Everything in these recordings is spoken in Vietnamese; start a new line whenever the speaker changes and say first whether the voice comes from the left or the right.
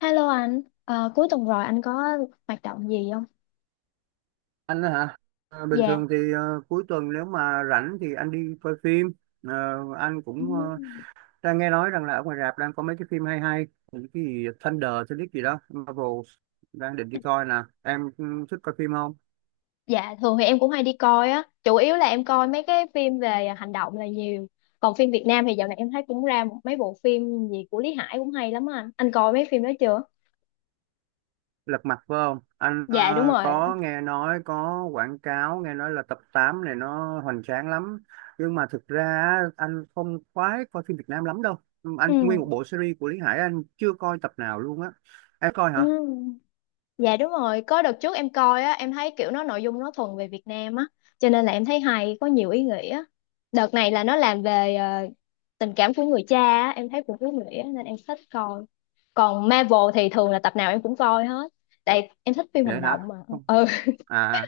left: Hello anh. Ờ, Cuối tuần rồi anh có hoạt động gì không?
right: Anh á hả? Bình
left: Dạ.
right: thường thì cuối tuần nếu mà rảnh thì anh đi coi phim. Ờ, anh cũng
left: Ừm.
right: đang nghe nói rằng là ở ngoài rạp đang có mấy cái phim hay hay. Những cái gì Thunder tôi biết gì đó Marvel, đang định đi coi nè. Em thích coi phim không?
left: Dạ thường thì em cũng hay đi coi á, chủ yếu là em coi mấy cái phim về hành động là nhiều. Còn phim Việt Nam thì dạo này em thấy cũng ra một mấy bộ phim gì của Lý Hải cũng hay lắm á anh. Anh coi mấy phim đó chưa?
right: Lật Mặt phải không anh?
left: Dạ đúng
right: Ờ,
left: rồi.
right: có nghe nói, có quảng cáo, nghe nói là tập 8 này nó hoành tráng lắm. Nhưng mà thực ra á, anh không khoái coi phim Việt Nam lắm đâu. Ừ, anh
left: Ừ.
right: nguyên một bộ series của Lý Hải anh chưa coi tập nào luôn á. Em coi
left: Ừ.
right: hả?
left: Dạ đúng rồi, có đợt trước em coi á, em thấy kiểu nó nội dung nó thuần về Việt Nam á, cho nên là em thấy hay, có nhiều ý nghĩa. Đợt này là nó làm về tình cảm của người cha á, em thấy cũng ý nghĩa nên em thích coi. Còn Marvel thì thường là tập nào em cũng coi hết, tại em thích phim hành
right: Vậy hả?
left: động mà. Ừ.
right: À,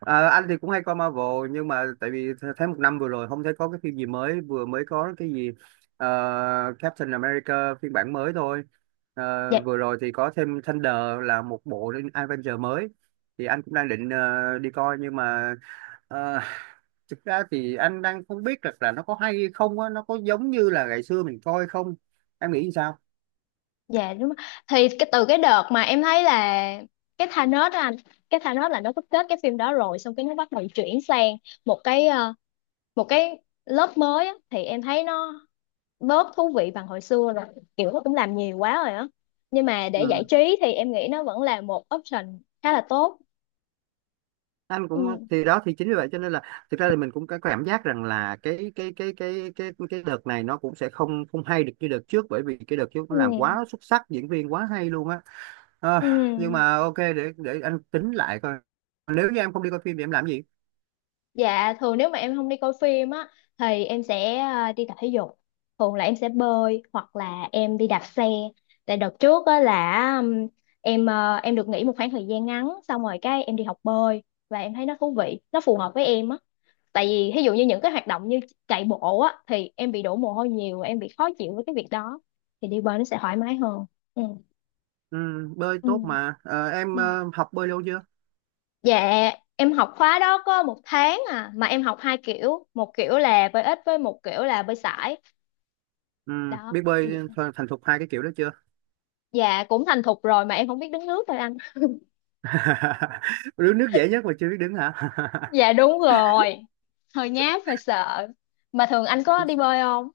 right: ờ, anh thì cũng hay coi Marvel nhưng mà tại vì thấy một năm vừa rồi không thấy có cái phim gì mới, vừa mới có cái gì ờ, Captain America phiên bản mới thôi.
left: Dạ.
right: Vừa rồi thì có thêm Thunder, là một bộ Avenger mới, thì anh cũng đang định đi coi. Nhưng mà ờ, thực ra thì anh đang không biết được là nó có hay không á, nó có giống như là ngày xưa mình coi không, em nghĩ sao?
left: Dạ đúng rồi. Thì cái từ cái đợt mà em thấy là cái Thanos á anh, cái Thanos là nó có kết cái phim đó rồi, xong cái nó bắt đầu chuyển sang một cái một cái lớp mới á, thì em thấy nó bớt thú vị bằng hồi xưa rồi, kiểu nó cũng làm nhiều quá rồi á, nhưng mà để giải
right: Ừ.
left: trí thì em nghĩ nó vẫn là một option khá là tốt.
right: Anh
left: Ừ.
right: cũng, thì đó thì chính vì vậy cho nên là thực ra thì mình cũng có cảm giác rằng là cái đợt này nó cũng sẽ không không hay được như đợt trước, bởi vì cái đợt trước
left: Ừ.
right: nó làm quá xuất sắc, diễn viên quá hay luôn á. Ờ,
left: Ừ.
right: nhưng mà ok, để anh tính lại coi. Nếu như em không đi coi phim thì em làm gì?
left: Dạ thường nếu mà em không đi coi phim á thì em sẽ đi tập thể dục. Thường là em sẽ bơi hoặc là em đi đạp xe. Tại đợt trước á là em em được nghỉ một khoảng thời gian ngắn xong rồi cái em đi học bơi và em thấy nó thú vị, nó phù hợp với em á. Tại vì ví dụ như những cái hoạt động như chạy bộ á thì em bị đổ mồ hôi nhiều, em bị khó chịu với cái việc đó, thì đi bơi nó sẽ thoải mái hơn. Ừ.
right: Ừ, bơi
left: Ừ.
right: tốt mà. Ờ, em
left: Ừ.
right: học bơi lâu chưa?
left: Dạ, em học khóa đó có một tháng à, mà em học hai kiểu, một kiểu là bơi ếch với một kiểu là bơi sải.
right: Ừ,
left: Đó.
right: biết bơi thành thục hai cái kiểu đó chưa?
left: Dạ cũng thành thục rồi mà em không biết đứng nước thôi anh.
right: Đứng nước dễ nhất mà chưa biết đứng hả?
left: Dạ đúng rồi, hơi nhát, hơi sợ. Mà thường anh có đi bơi không?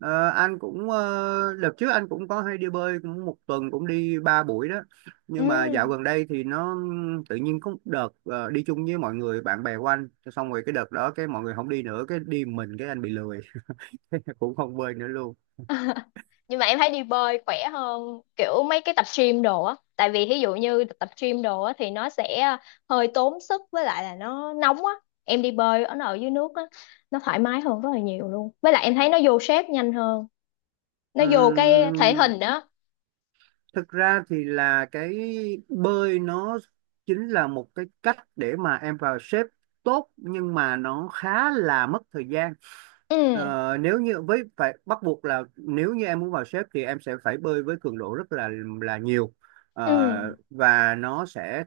right: Ờ, anh cũng, đợt trước anh cũng có hay đi bơi, cũng một tuần cũng đi ba buổi đó.
left: Ừ.
right: Nhưng mà dạo gần đây thì nó tự nhiên có một đợt đi chung với mọi người bạn bè của anh, xong rồi cái đợt đó cái mọi người không đi nữa, cái đi mình cái anh bị lười cũng không bơi nữa luôn.
left: Nhưng mà em thấy đi bơi khỏe hơn kiểu mấy cái tập gym đồ á. Tại vì ví dụ như tập gym đồ á thì nó sẽ hơi tốn sức với lại là nó nóng á. Em đi bơi ở ở dưới nước á, nó thoải mái hơn rất là nhiều luôn. Với lại em thấy nó vô shape nhanh hơn. Nó vô cái thể
right: Ừm,
left: hình đó.
right: Thực ra thì là cái bơi nó chính là một cái cách để mà em vào shape tốt, nhưng mà nó khá là mất thời gian.
left: Ừ.
right: Nếu như với phải bắt buộc là nếu như em muốn vào xếp thì em sẽ phải bơi với cường độ rất là nhiều.
left: Ừ.
right: Và nó sẽ,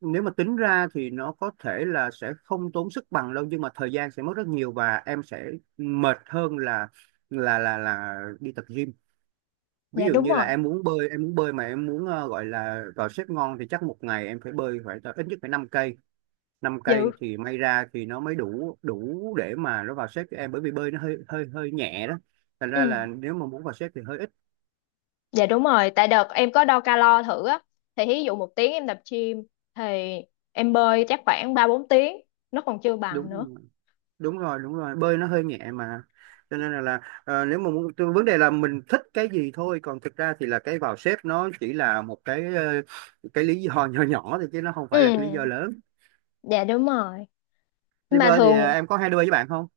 right: nếu mà tính ra thì nó có thể là sẽ không tốn sức bằng đâu nhưng mà thời gian sẽ mất rất nhiều, và em sẽ mệt hơn là đi tập gym. Ví
left: Dạ
right: dụ
left: đúng
right: như là
left: rồi.
right: em muốn bơi mà em muốn gọi là vào xếp ngon thì chắc một ngày em phải bơi, phải ít nhất phải 5 cây. Năm cây
left: Dữ.
right: thì may ra thì nó mới đủ đủ để mà nó vào xếp cho em, bởi vì bơi nó hơi hơi hơi nhẹ đó. Thành ra
left: Ừ.
right: là nếu mà muốn vào xếp thì hơi ít.
left: Dạ đúng rồi, tại đợt em có đo calo thử á, thì ví dụ một tiếng em tập gym thì em bơi chắc khoảng ba bốn tiếng nó còn chưa bằng nữa.
right: Đúng Đúng rồi, đúng rồi, bơi nó hơi nhẹ mà. Cho nên là nếu mà muốn vấn đề là mình thích cái gì thôi, còn thực ra thì là cái vào xếp nó chỉ là một cái lý do nhỏ nhỏ thôi, chứ nó không phải là cái lý do
left: Ừ.
right: lớn.
left: Dạ đúng rồi.
right: Đi
left: Mà
right: bơi thì
left: thường
right: em có hay đi bơi với bạn không?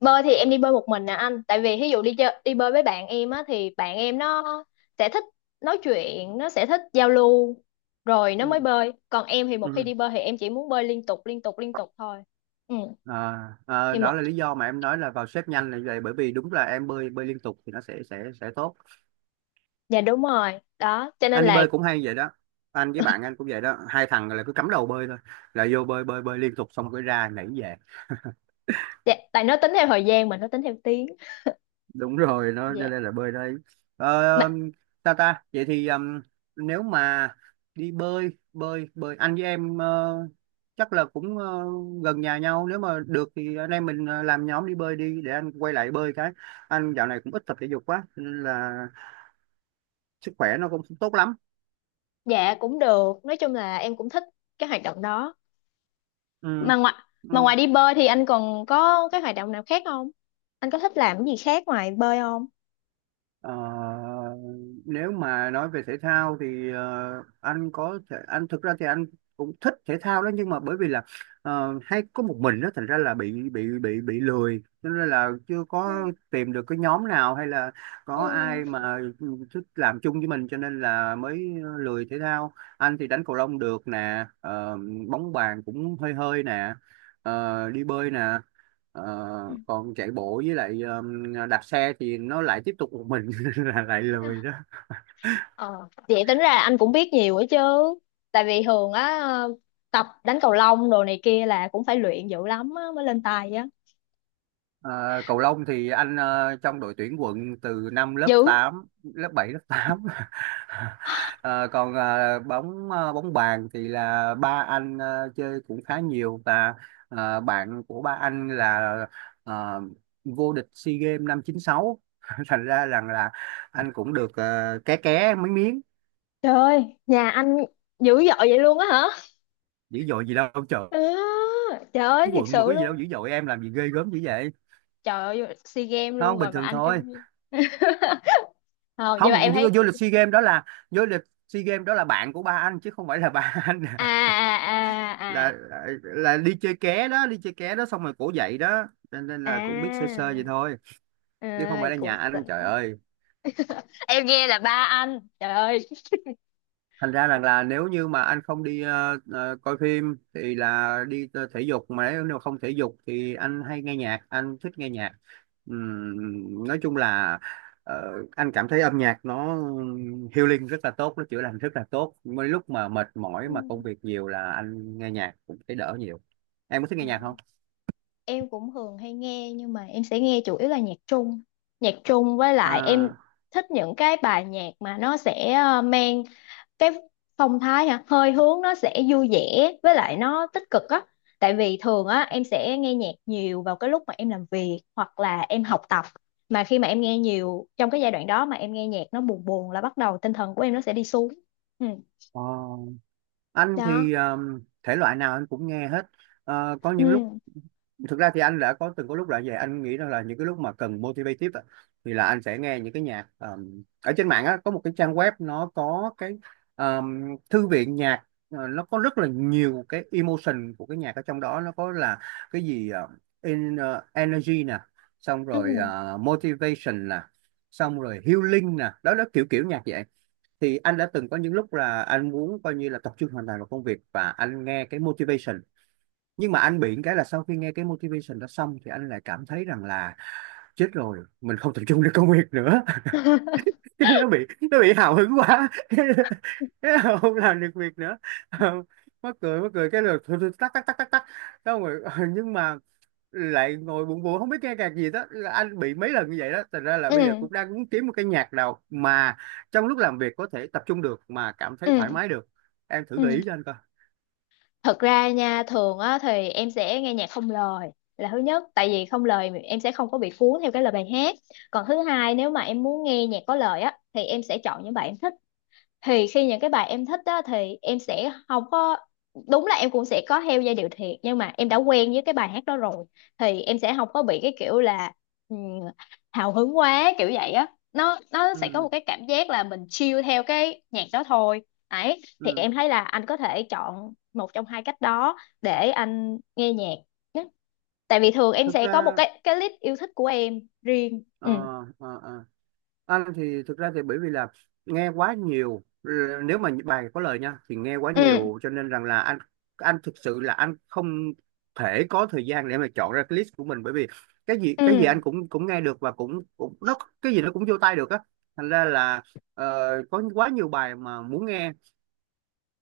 left: bơi thì em đi bơi một mình nè anh, tại vì ví dụ đi chơi đi bơi với bạn em á thì bạn em nó sẽ thích nói chuyện, nó sẽ thích giao lưu rồi nó
right: Ừ.
left: mới bơi, còn em thì một khi
right: Ừ.
left: đi bơi thì em chỉ muốn bơi liên tục liên tục liên tục thôi. Ừ.
right: À, à,
left: Thì
right: đó
left: một,
right: là lý do mà em nói là vào xếp nhanh là vậy, bởi vì đúng là em bơi bơi liên tục thì nó sẽ tốt.
left: dạ đúng rồi, đó cho nên
right: Anh đi
left: là
right: bơi cũng hay vậy đó. Anh với bạn anh cũng vậy đó, hai thằng là cứ cắm đầu bơi thôi, là vô bơi bơi bơi liên tục, xong cái ra nhảy về.
left: dạ, tại nó tính theo thời gian mà nó tính theo tiếng.
right: Đúng rồi, nó cho
left: Dạ.
right: nên là bơi đây. ờ,
left: Mà
right: ta ta vậy thì nếu mà đi bơi bơi bơi anh với em, chắc là cũng gần nhà nhau, nếu mà được thì anh em mình làm nhóm đi bơi đi, để anh quay lại bơi. Cái anh dạo này cũng ít tập thể dục quá cho nên là sức khỏe nó cũng không tốt lắm.
left: dạ cũng được, nói chung là em cũng thích cái hoạt động đó. Mà ngoài mà
right: Ừ.
left: ngoài đi bơi thì anh còn có cái hoạt động nào khác không? Anh có thích làm cái gì khác ngoài bơi không?
right: Ờ, Nếu mà nói về thể thao thì anh có thể, anh thực ra thì anh cũng thích thể thao đó, nhưng mà bởi vì là hay có một mình đó, thành ra là bị lười, cho nên là chưa
left: Ừ.
right: có tìm được cái nhóm nào hay là
left: Ừ.
right: có ai mà thích làm chung với mình cho nên là mới lười thể thao. Anh thì đánh cầu lông được nè, bóng bàn cũng hơi hơi nè, đi bơi nè. Ờ,
left: Ừ.
right: Còn chạy bộ với lại đạp xe thì nó lại tiếp tục một mình là lại lười đó.
left: Ờ vậy tính ra anh cũng biết nhiều ấy chứ, tại vì thường á tập đánh cầu lông đồ này kia là cũng phải luyện dữ lắm á mới lên tài á.
right: Ờ, Cầu lông thì anh trong đội tuyển quận từ năm lớp
left: Dữ.
right: tám, lớp bảy, lớp tám. Ờ, Còn bóng bàn thì là ba anh chơi cũng khá nhiều, và bạn của ba anh là ờ, vô địch SEA Games năm chín sáu. Thành ra rằng là anh cũng được ké ké mấy miếng.
left: Trời ơi, nhà anh dữ dội vậy luôn á hả.
right: Dữ dội gì đâu trời.
left: À, trời ơi
right: Cái
left: thiệt
right: quận mà
left: sự
right: có gì đâu
left: luôn.
right: dữ dội, em làm gì ghê gớm dữ vậy.
left: Trời ơi SEA Games
right: Nó
left: luôn
right: không bình
left: rồi mà
right: thường
left: anh kêu
right: thôi.
left: gì. Không nhưng mà
right: Không
left: em
right: vô,
left: thấy
right: vô lịch SEA Games đó là vô lịch SEA Games đó là bạn của ba anh, chứ không phải là ba anh.
left: à à à
right: là,
left: à.
right: là là đi chơi ké đó, đi chơi ké đó, xong rồi cổ dậy đó nên nên là cũng biết sơ sơ vậy
left: À,
right: thôi, chứ không
left: à
right: phải là nhà
left: cũng
right: anh
left: xịn.
right: trời ơi.
left: Em nghe là ba anh trời ơi.
right: Thành ra rằng là nếu như mà anh không đi coi phim thì là đi thể dục, mà nếu nếu không thể dục thì anh hay nghe nhạc, anh thích nghe nhạc. Nói chung là ờ, anh cảm thấy âm nhạc nó healing rất là tốt, nó chữa lành rất là tốt, mấy lúc mà mệt mỏi
left: Ừ.
right: mà công việc nhiều là anh nghe nhạc cũng thấy đỡ nhiều. Em có thích nghe
left: Ờ,
right: nhạc không?
left: em cũng thường hay nghe nhưng mà em sẽ nghe chủ yếu là nhạc Trung. Nhạc Trung với lại em
right: À,
left: thích những cái bài nhạc mà nó sẽ mang cái phong thái hả hơi hướng nó sẽ vui vẻ, với lại nó tích cực á. Tại vì thường á em sẽ nghe nhạc nhiều vào cái lúc mà em làm việc hoặc là em học tập, mà khi mà em nghe nhiều trong cái giai đoạn đó mà em nghe nhạc nó buồn buồn là bắt đầu tinh thần của em nó sẽ đi xuống. Ừ.
right: ờ, anh
left: Đó.
right: thì thể loại nào anh cũng nghe hết. Có những lúc,
left: Ừ.
right: thực ra thì anh đã có từng có lúc là vậy, anh nghĩ rằng là những cái lúc mà cần motivative á, thì là anh sẽ nghe những cái nhạc ở trên mạng á. Có một cái trang web, nó có cái thư viện nhạc, nó có rất là nhiều cái emotion của cái nhạc ở trong đó. Nó có là cái gì energy nè, xong rồi
left: Ừ.
right: motivation nè, xong rồi healing nè, đó là kiểu kiểu nhạc vậy. Thì anh đã từng có những lúc là anh muốn coi như là tập trung hoàn toàn vào công việc và anh nghe cái motivation. Nhưng mà anh bị cái là sau khi nghe cái motivation đó xong thì anh lại cảm thấy rằng là chết rồi mình không tập trung được công việc nữa. Cái nó bị hào hứng quá. Cái là không làm được việc nữa. Ờ, Mắc cười, mắc cười cái lượt, thôi thôi, tắc tắc tắc tắc tắc. Xong rồi nhưng mà lại ngồi buồn buồn không biết nghe nhạc gì. Đó là anh bị mấy lần như vậy đó, thành ra là
left: Ừ.
right: bây giờ cũng đang muốn kiếm một cái nhạc nào mà trong lúc làm việc có thể tập trung được mà cảm
left: Ừ.
right: thấy thoải mái được. Em thử gợi
left: Ừ.
right: ý cho anh coi.
left: Thật ra nha thường á thì em sẽ nghe nhạc không lời. Là thứ nhất tại vì không lời em sẽ không có bị cuốn theo cái lời bài hát. Còn thứ hai nếu mà em muốn nghe nhạc có lời á thì em sẽ chọn những bài em thích. Thì khi những cái bài em thích á thì em sẽ không có, đúng là em cũng sẽ có theo giai điệu thiệt, nhưng mà em đã quen với cái bài hát đó rồi thì em sẽ không có bị cái kiểu là ừm, hào hứng quá kiểu vậy á. Nó sẽ có một
right: Ừ,
left: cái cảm giác là mình chill theo cái nhạc đó thôi. Ấy thì
right: ừ.
left: em thấy là anh có thể chọn một trong hai cách đó để anh nghe nhạc nhé. Tại vì thường em
right: thực
left: sẽ có một
right: ra
left: cái list yêu thích của em riêng.
right: Ờ,
left: Ừ.
right: ờ, ờ. Anh thì thực ra thì bởi vì là nghe quá nhiều. Ừ, nếu mà bài có lời nha thì nghe quá
left: Ừ.
right: nhiều, cho nên rằng là anh thực sự là anh không thể có thời gian để mà chọn ra cái list của mình, bởi vì cái gì
left: Ừ.
right: cái gì anh cũng cũng nghe được, và cũng cũng nó, cái gì nó cũng vô tai được á, thành ra là ờ, có quá nhiều bài mà muốn nghe.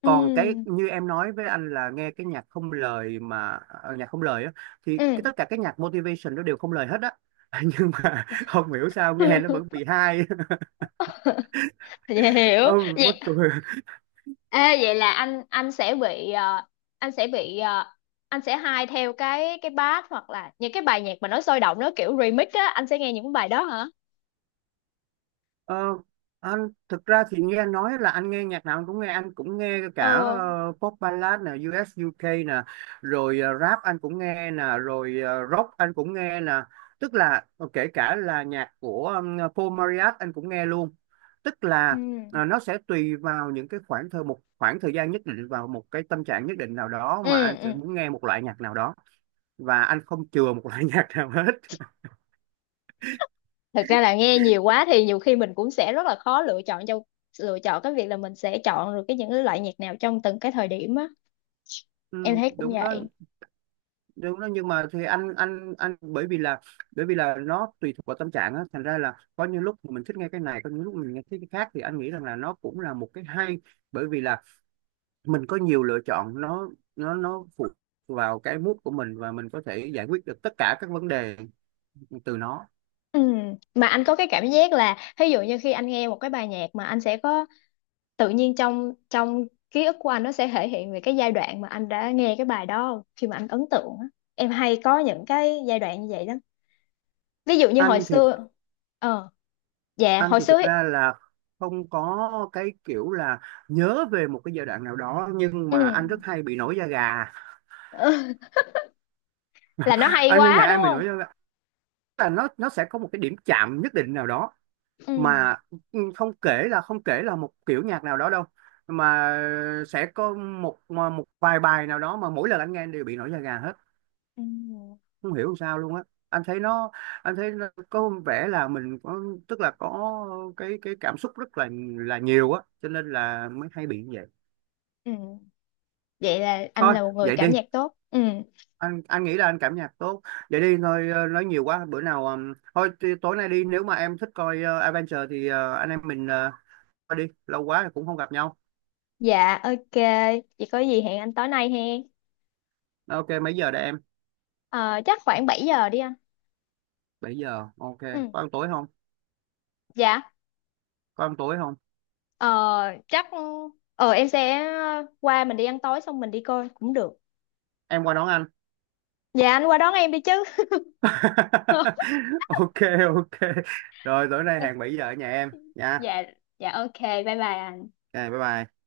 right: Còn cái
left: Ừ.
right: như em nói với anh là nghe cái nhạc không lời, mà nhạc không lời á thì cái
left: Ừ.
right: tất cả cái nhạc motivation nó đều không lời hết á. Nhưng mà không hiểu sao nghe nó vẫn bị hay.
left: Dạ hiểu.
right: Ừ, mắc
left: Vậy
right: cười.
left: ê, vậy là anh sẽ bị anh sẽ bị anh sẽ hay theo cái bass hoặc là những cái bài nhạc mà nó sôi động nó kiểu remix á, anh sẽ nghe những bài đó hả?
right: Ờ, anh thực ra thì nghe nói là anh nghe nhạc nào anh cũng nghe, anh cũng nghe
left: Ồ.
right: cả pop ballad nè, US UK nè, rồi rap anh cũng nghe nè, rồi rock anh cũng nghe nè. Tức là kể cả là nhạc của Paul Marriott anh cũng nghe luôn. Tức
left: Ừ.
right: là nó sẽ tùy vào những cái khoảng thời một khoảng thời gian nhất định, vào một cái tâm trạng nhất định nào đó
left: Ừ,
right: mà anh
left: ừ.
right: sẽ muốn nghe một loại nhạc nào đó, và anh không chừa một loại nhạc nào hết.
left: Thực ra là nghe nhiều quá thì nhiều khi mình cũng sẽ rất là khó lựa chọn cho, lựa chọn cái việc là mình sẽ chọn được cái những cái loại nhạc nào trong từng cái thời điểm á.
right: Ừ,
left: Em thấy cũng
right: đúng đó,
left: vậy.
right: đúng đó. Nhưng mà thì anh bởi vì là nó tùy thuộc vào tâm trạng á, thành ra là có những lúc mình thích nghe cái này, có những lúc mình nghe thích cái khác, thì anh nghĩ rằng là nó cũng là một cái hay, bởi vì là mình có nhiều lựa chọn. Nó phụ vào cái mood của mình, và mình có thể giải quyết được tất cả các vấn đề từ nó.
left: Ừ. Mà anh có cái cảm giác là ví dụ như khi anh nghe một cái bài nhạc mà anh sẽ có tự nhiên trong trong ký ức của anh nó sẽ thể hiện về cái giai đoạn mà anh đã nghe cái bài đó khi mà anh ấn tượng á. Em hay có những cái giai đoạn như vậy lắm, ví dụ như hồi
right: anh thì
left: xưa. ờ dạ
right: anh
left: hồi
right: thì
left: xưa
right: thực
left: ấy.
right: ra là không có cái kiểu là nhớ về một cái giai đoạn nào đó, nhưng
left: Ừ.
right: mà anh rất hay bị nổi da gà.
left: Là nó hay
right: Anh nghe nhạc
left: quá đúng
right: anh bị
left: không.
right: nổi da gà, là nó sẽ có một cái điểm chạm nhất định nào đó
left: Ừ.
right: mà ừ, không kể là một kiểu nhạc nào đó đâu, mà sẽ có một một vài bài nào đó mà mỗi lần anh nghe anh đều bị nổi da gà hết,
left: Ừ.
right: không hiểu sao luôn á. anh thấy nó anh thấy nó có vẻ là mình có, tức là có cái cảm xúc rất là nhiều á, cho nên là mới hay bị như vậy.
left: Ừ. Vậy là anh
right: Thôi
left: là một người
right: vậy đi.
left: cảm nhạc tốt. Ừ.
right: Anh nghĩ là anh cảm nhạc tốt. Vậy đi thôi, nói nhiều quá, bữa nào thôi tối nay đi, nếu mà em thích coi Adventure thì anh em mình coi đi, lâu quá rồi cũng không gặp nhau.
left: Dạ ok. Vậy có gì hẹn anh tối nay he.
right: Ok mấy giờ đây em?
left: Ờ, chắc khoảng 7 giờ đi anh.
right: Bảy giờ ok.
left: Ừ.
right: Có ăn tối không?
left: Dạ.
right: Có ăn tối không?
left: ờ, Chắc em sẽ qua mình đi ăn tối xong mình đi coi cũng được.
right: Em qua đón anh?
left: Dạ anh qua đón em đi chứ.
right: Ok. Ok, rồi tối nay hàng 7 giờ ở nhà em nha.
left: Dạ. Dạ ok bye bye anh.
right: Ok, bye bye.